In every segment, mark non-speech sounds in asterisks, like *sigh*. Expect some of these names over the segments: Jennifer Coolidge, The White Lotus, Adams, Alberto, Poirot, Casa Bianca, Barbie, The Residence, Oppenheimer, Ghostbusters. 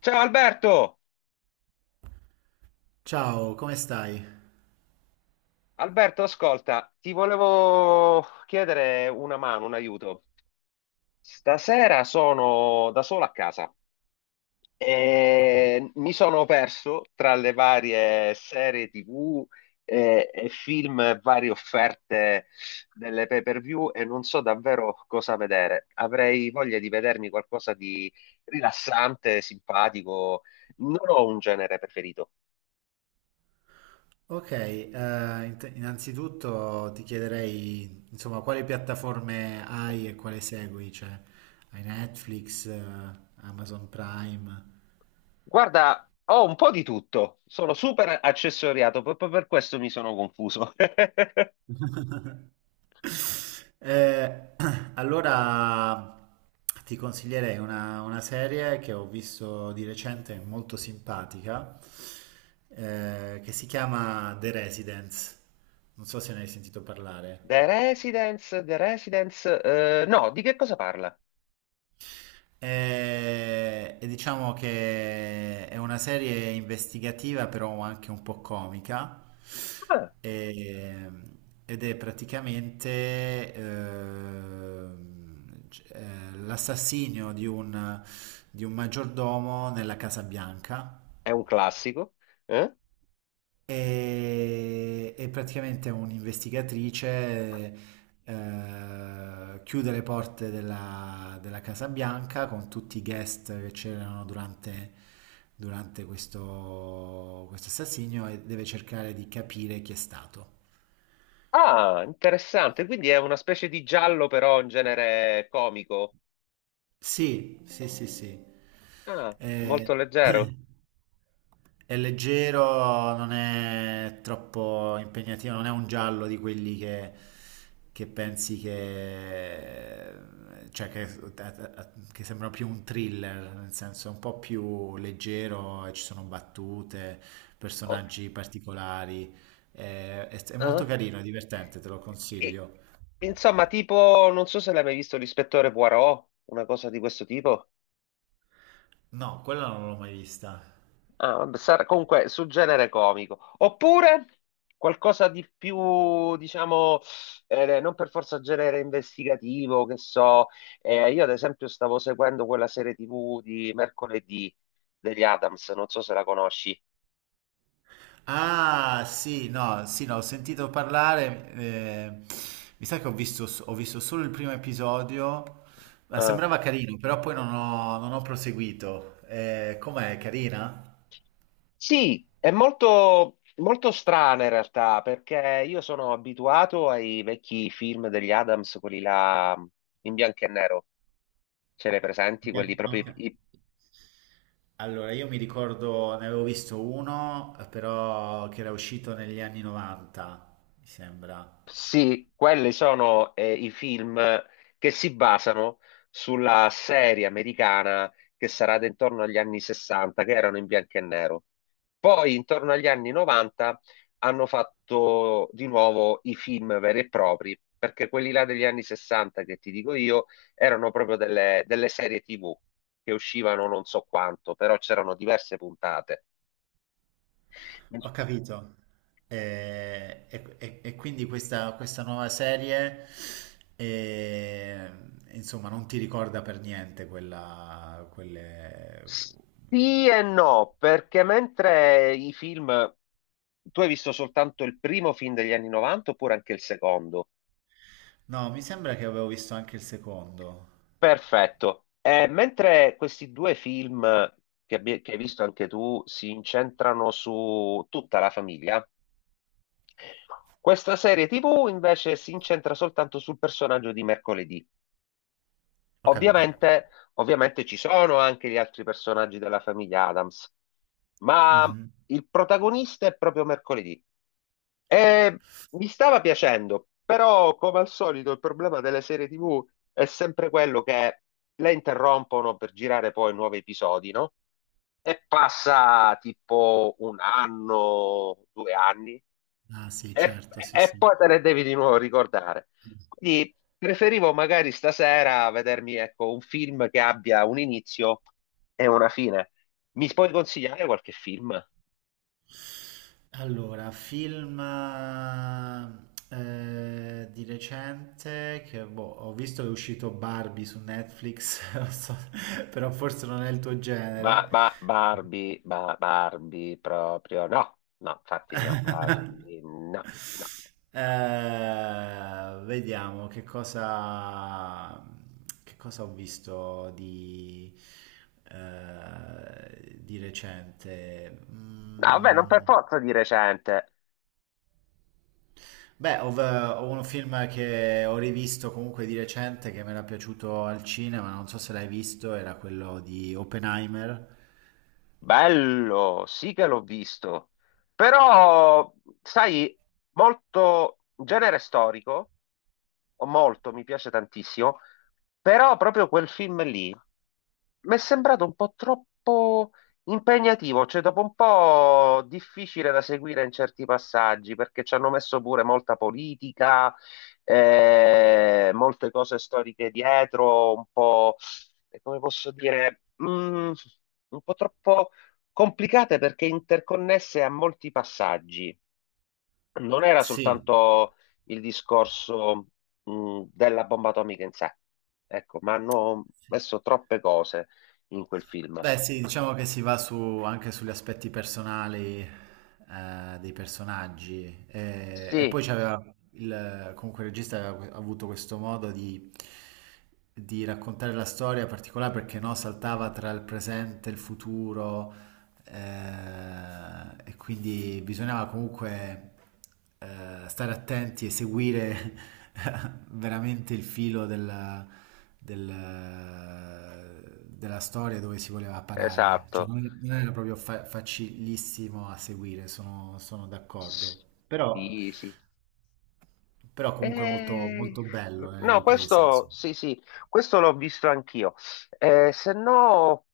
Ciao Alberto! Ciao, come stai? Alberto, ascolta, ti volevo chiedere una mano, un aiuto. Stasera sono da solo a casa e mi sono perso tra le varie serie TV e film, e varie offerte delle pay-per-view e non so davvero cosa vedere. Avrei voglia di vedermi qualcosa di rilassante, simpatico. Non ho un genere preferito. Ok, innanzitutto ti chiederei, insomma, quali piattaforme hai e quale segui? Cioè, hai Netflix, Amazon Prime? Guarda, ho un po' di tutto, sono super accessoriato, proprio per questo mi sono confuso. *laughs* *laughs* Eh, *clears throat* allora, ti consiglierei una serie che ho visto di recente, molto simpatica, che si chiama The Residence. Non so se ne hai sentito parlare. The Residence, The Residence, no, di che cosa parla? E diciamo che è una serie investigativa, però anche un po' comica, Ah, e- ed è praticamente l'assassinio di un maggiordomo nella Casa Bianca, è un classico. Eh? e praticamente è un'investigatrice, chiude le porte della Casa Bianca con tutti i guest che c'erano durante questo assassinio, e deve cercare di capire chi è stato. Ah, interessante, quindi è una specie di giallo però in genere comico. Sì, sì, sì, sì. Ah, molto Eh, *clears throat* leggero. È leggero, non è troppo impegnativo, non è un giallo di quelli che pensi che, cioè che sembra più un thriller, nel senso è un po' più leggero e ci sono battute, Ok. personaggi particolari. È molto Ah. carino, è divertente, te lo E- consiglio. insomma, tipo, non so se l'hai mai visto l'ispettore Poirot, una cosa di questo tipo. No, quella non l'ho mai vista. Ah, vabbè, sarà comunque sul genere comico. Oppure qualcosa di più, diciamo, non per forza genere investigativo, che so. Io ad esempio stavo seguendo quella serie TV di mercoledì degli Adams, non so se la conosci. Ah, sì, no, sì, no, ho sentito parlare, mi sa che ho visto solo il primo episodio, ma Eh, sembrava carino, però poi non ho proseguito. Com'è, carina? sì, è molto, molto strana in realtà, perché io sono abituato ai vecchi film degli Adams, quelli là in bianco e nero. Ce li hai presenti? Beh, Quelli proprio ok. i... Allora, io mi ricordo, ne avevo visto uno, però che era uscito negli anni 90, mi sembra. Sì, quelli sono i film che si basano sulla serie americana che sarà da intorno agli anni 60, che erano in bianco e nero. Poi, intorno agli anni 90, hanno fatto di nuovo i film veri e propri, perché quelli là degli anni 60, che ti dico io, erano proprio delle serie TV che uscivano non so quanto, però c'erano diverse puntate. Ho capito. E quindi questa nuova serie, eh, insomma, non ti ricorda per niente quella, quelle. Sì e no, perché mentre i film... Tu hai visto soltanto il primo film degli anni 90 oppure anche il secondo? No, mi sembra che avevo visto anche il secondo. Perfetto. Mentre questi due film che hai visto anche tu si incentrano su tutta la famiglia, questa serie TV invece si incentra soltanto sul personaggio di mercoledì. Ho capito. Ovviamente, ovviamente ci sono anche gli altri personaggi della famiglia Adams, ma Mhm. il protagonista è proprio mercoledì. E mi stava piacendo, però come al solito il problema delle serie TV è sempre quello che le interrompono per girare poi nuovi episodi, no? E passa tipo un anno, due anni, Ah, sì, e, certo, sì, e sì. poi te ne devi di nuovo ricordare. Quindi preferivo magari stasera vedermi, ecco, un film che abbia un inizio e una fine. Mi puoi consigliare qualche film? Allora, film di recente che boh, ho visto che è uscito Barbie su Netflix, *laughs* non so, però forse non è il tuo genere. Barbie, Barbie proprio no, no, infatti no, Barbie no, *laughs* no. Vediamo che cosa ho visto di recente. No, vabbè, non per Mm. forza di recente. Beh, ho un film che ho rivisto comunque di recente che mi era piaciuto al cinema, non so se l'hai visto, era quello di Oppenheimer. Bello, sì che l'ho visto, però sai, molto genere storico, o molto, mi piace tantissimo, però proprio quel film lì. Mi è sembrato un po' troppo impegnativo, cioè dopo un po' difficile da seguire in certi passaggi, perché ci hanno messo pure molta politica, molte cose storiche dietro, un po', come posso dire, un po' troppo complicate perché interconnesse a molti passaggi, non era Sì. soltanto il discorso, della bomba atomica in sé, ecco, ma hanno messo troppe cose in quel film. Beh, sì, diciamo che si va su, anche sugli aspetti personali, dei personaggi. E Sì, poi c'aveva comunque il regista aveva avuto questo modo di raccontare la storia particolare perché no, saltava tra il presente e il futuro, e quindi bisognava comunque, stare attenti e seguire *laughs* veramente il filo della storia dove si voleva parare. Cioè, esatto. non era proprio facilissimo a seguire, sono d'accordo. Però, Sì, sì. però comunque molto, Eh, molto bello nelle no, riprese, questo insomma. sì, sì, questo l'ho visto anch'io. Se no,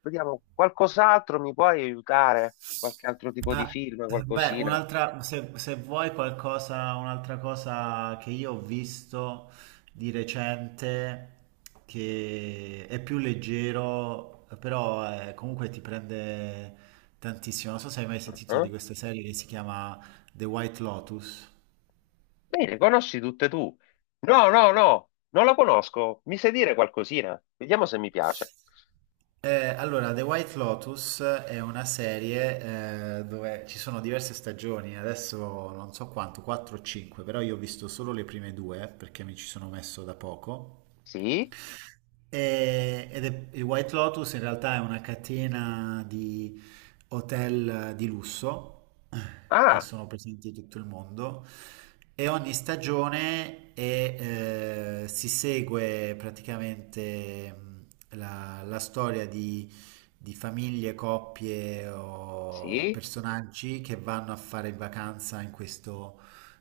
vediamo, qualcos'altro mi puoi aiutare? Qualche altro tipo di Ah, film, beh, qualcosina? un'altra, se vuoi qualcosa, un'altra cosa che io ho visto di recente, che è più leggero, però comunque ti prende tantissimo. Non so se hai mai sentito Ah, di questa serie che si chiama The White Lotus. bene, conosci tutte tu. No, no, no, non la conosco. Mi sai dire qualcosina? Vediamo se mi piace. Allora, The White Lotus è una serie, dove ci sono diverse stagioni, adesso non so quanto, 4 o 5, però io ho visto solo le prime due perché mi ci sono messo da poco. Sì? Il White Lotus in realtà è una catena di hotel, di lusso, che Ah, sono presenti in tutto il mondo, e ogni stagione si segue praticamente, la storia di famiglie, coppie o sì? personaggi che vanno a fare in vacanza in questo,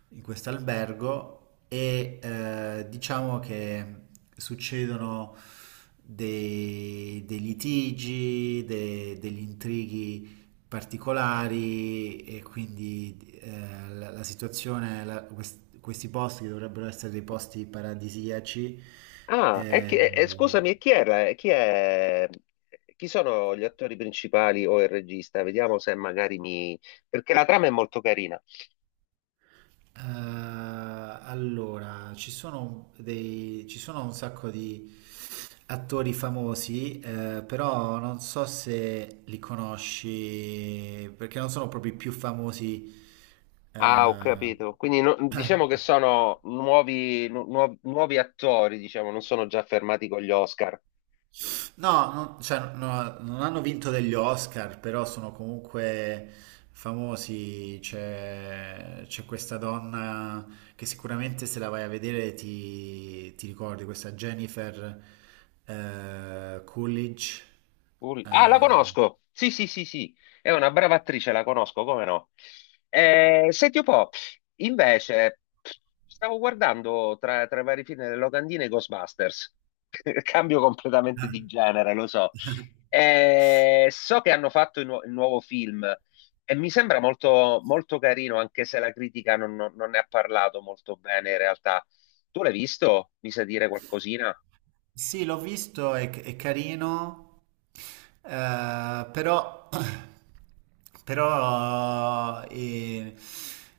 in questo albergo, e diciamo che succedono dei litigi, degli intrighi particolari, e quindi la situazione, questi posti che dovrebbero essere dei posti paradisiaci. Ah, eh, e scusami, e chi era? E chi è? Chi sono gli attori principali o il regista? Vediamo se magari mi... Perché la trama è molto carina. Allora, ci sono ci sono un sacco di attori famosi, però non so se li conosci, perché non sono proprio i più famosi. Ah, ho eh, capito. Quindi diciamo che sono nuovi, nuovi nuovi attori, diciamo, non sono già fermati con gli Oscar. No, non, cioè, no, non hanno vinto degli Oscar, però sono comunque famosi. C'è questa donna che sicuramente, se la vai a vedere, ti ricordi, questa Jennifer, Coolidge. Ah, la Eh, conosco! Sì, sì, sì, sì, è una brava attrice, la conosco, come no? Senti un po', invece, stavo guardando tra i vari film delle locandine i Ghostbusters. *laughs* Cambio completamente di genere, lo so. So che hanno fatto il nuovo film e mi sembra molto, molto carino, anche se la critica non ne ha parlato molto bene in realtà. Tu l'hai visto? Mi sa dire qualcosina? sì, l'ho visto, è carino. Però, *clears throat* però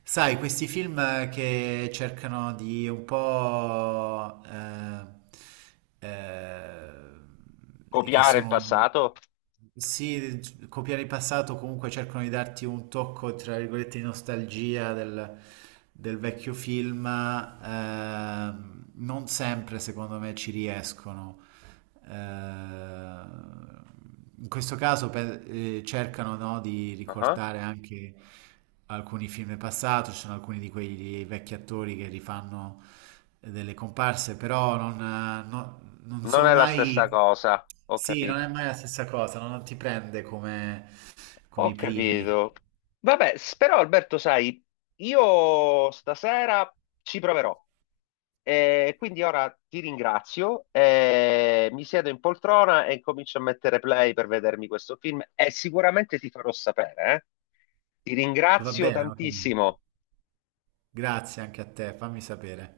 sai, questi film che cercano di un po', che Copiare il sono, passato? sì, copiare il passato, comunque cercano di darti un tocco, tra virgolette, di nostalgia del vecchio film, non sempre, secondo me, ci riescono. Eh, Ehm, In questo caso cercano, no, di Ah. ricordare anche alcuni film passati, ci sono alcuni di quei vecchi attori che rifanno delle comparse, però non Non sono è la stessa mai. cosa, ho Sì, non è capito. mai la stessa cosa, no, non ti prende come Ho i primi. capito. Vabbè, però Alberto, sai, io stasera ci proverò. E quindi ora ti ringrazio, e mi siedo in poltrona e comincio a mettere play per vedermi questo film e sicuramente ti farò sapere, eh. Ti Va ringrazio bene, va bene. tantissimo. Grazie anche a te, fammi sapere.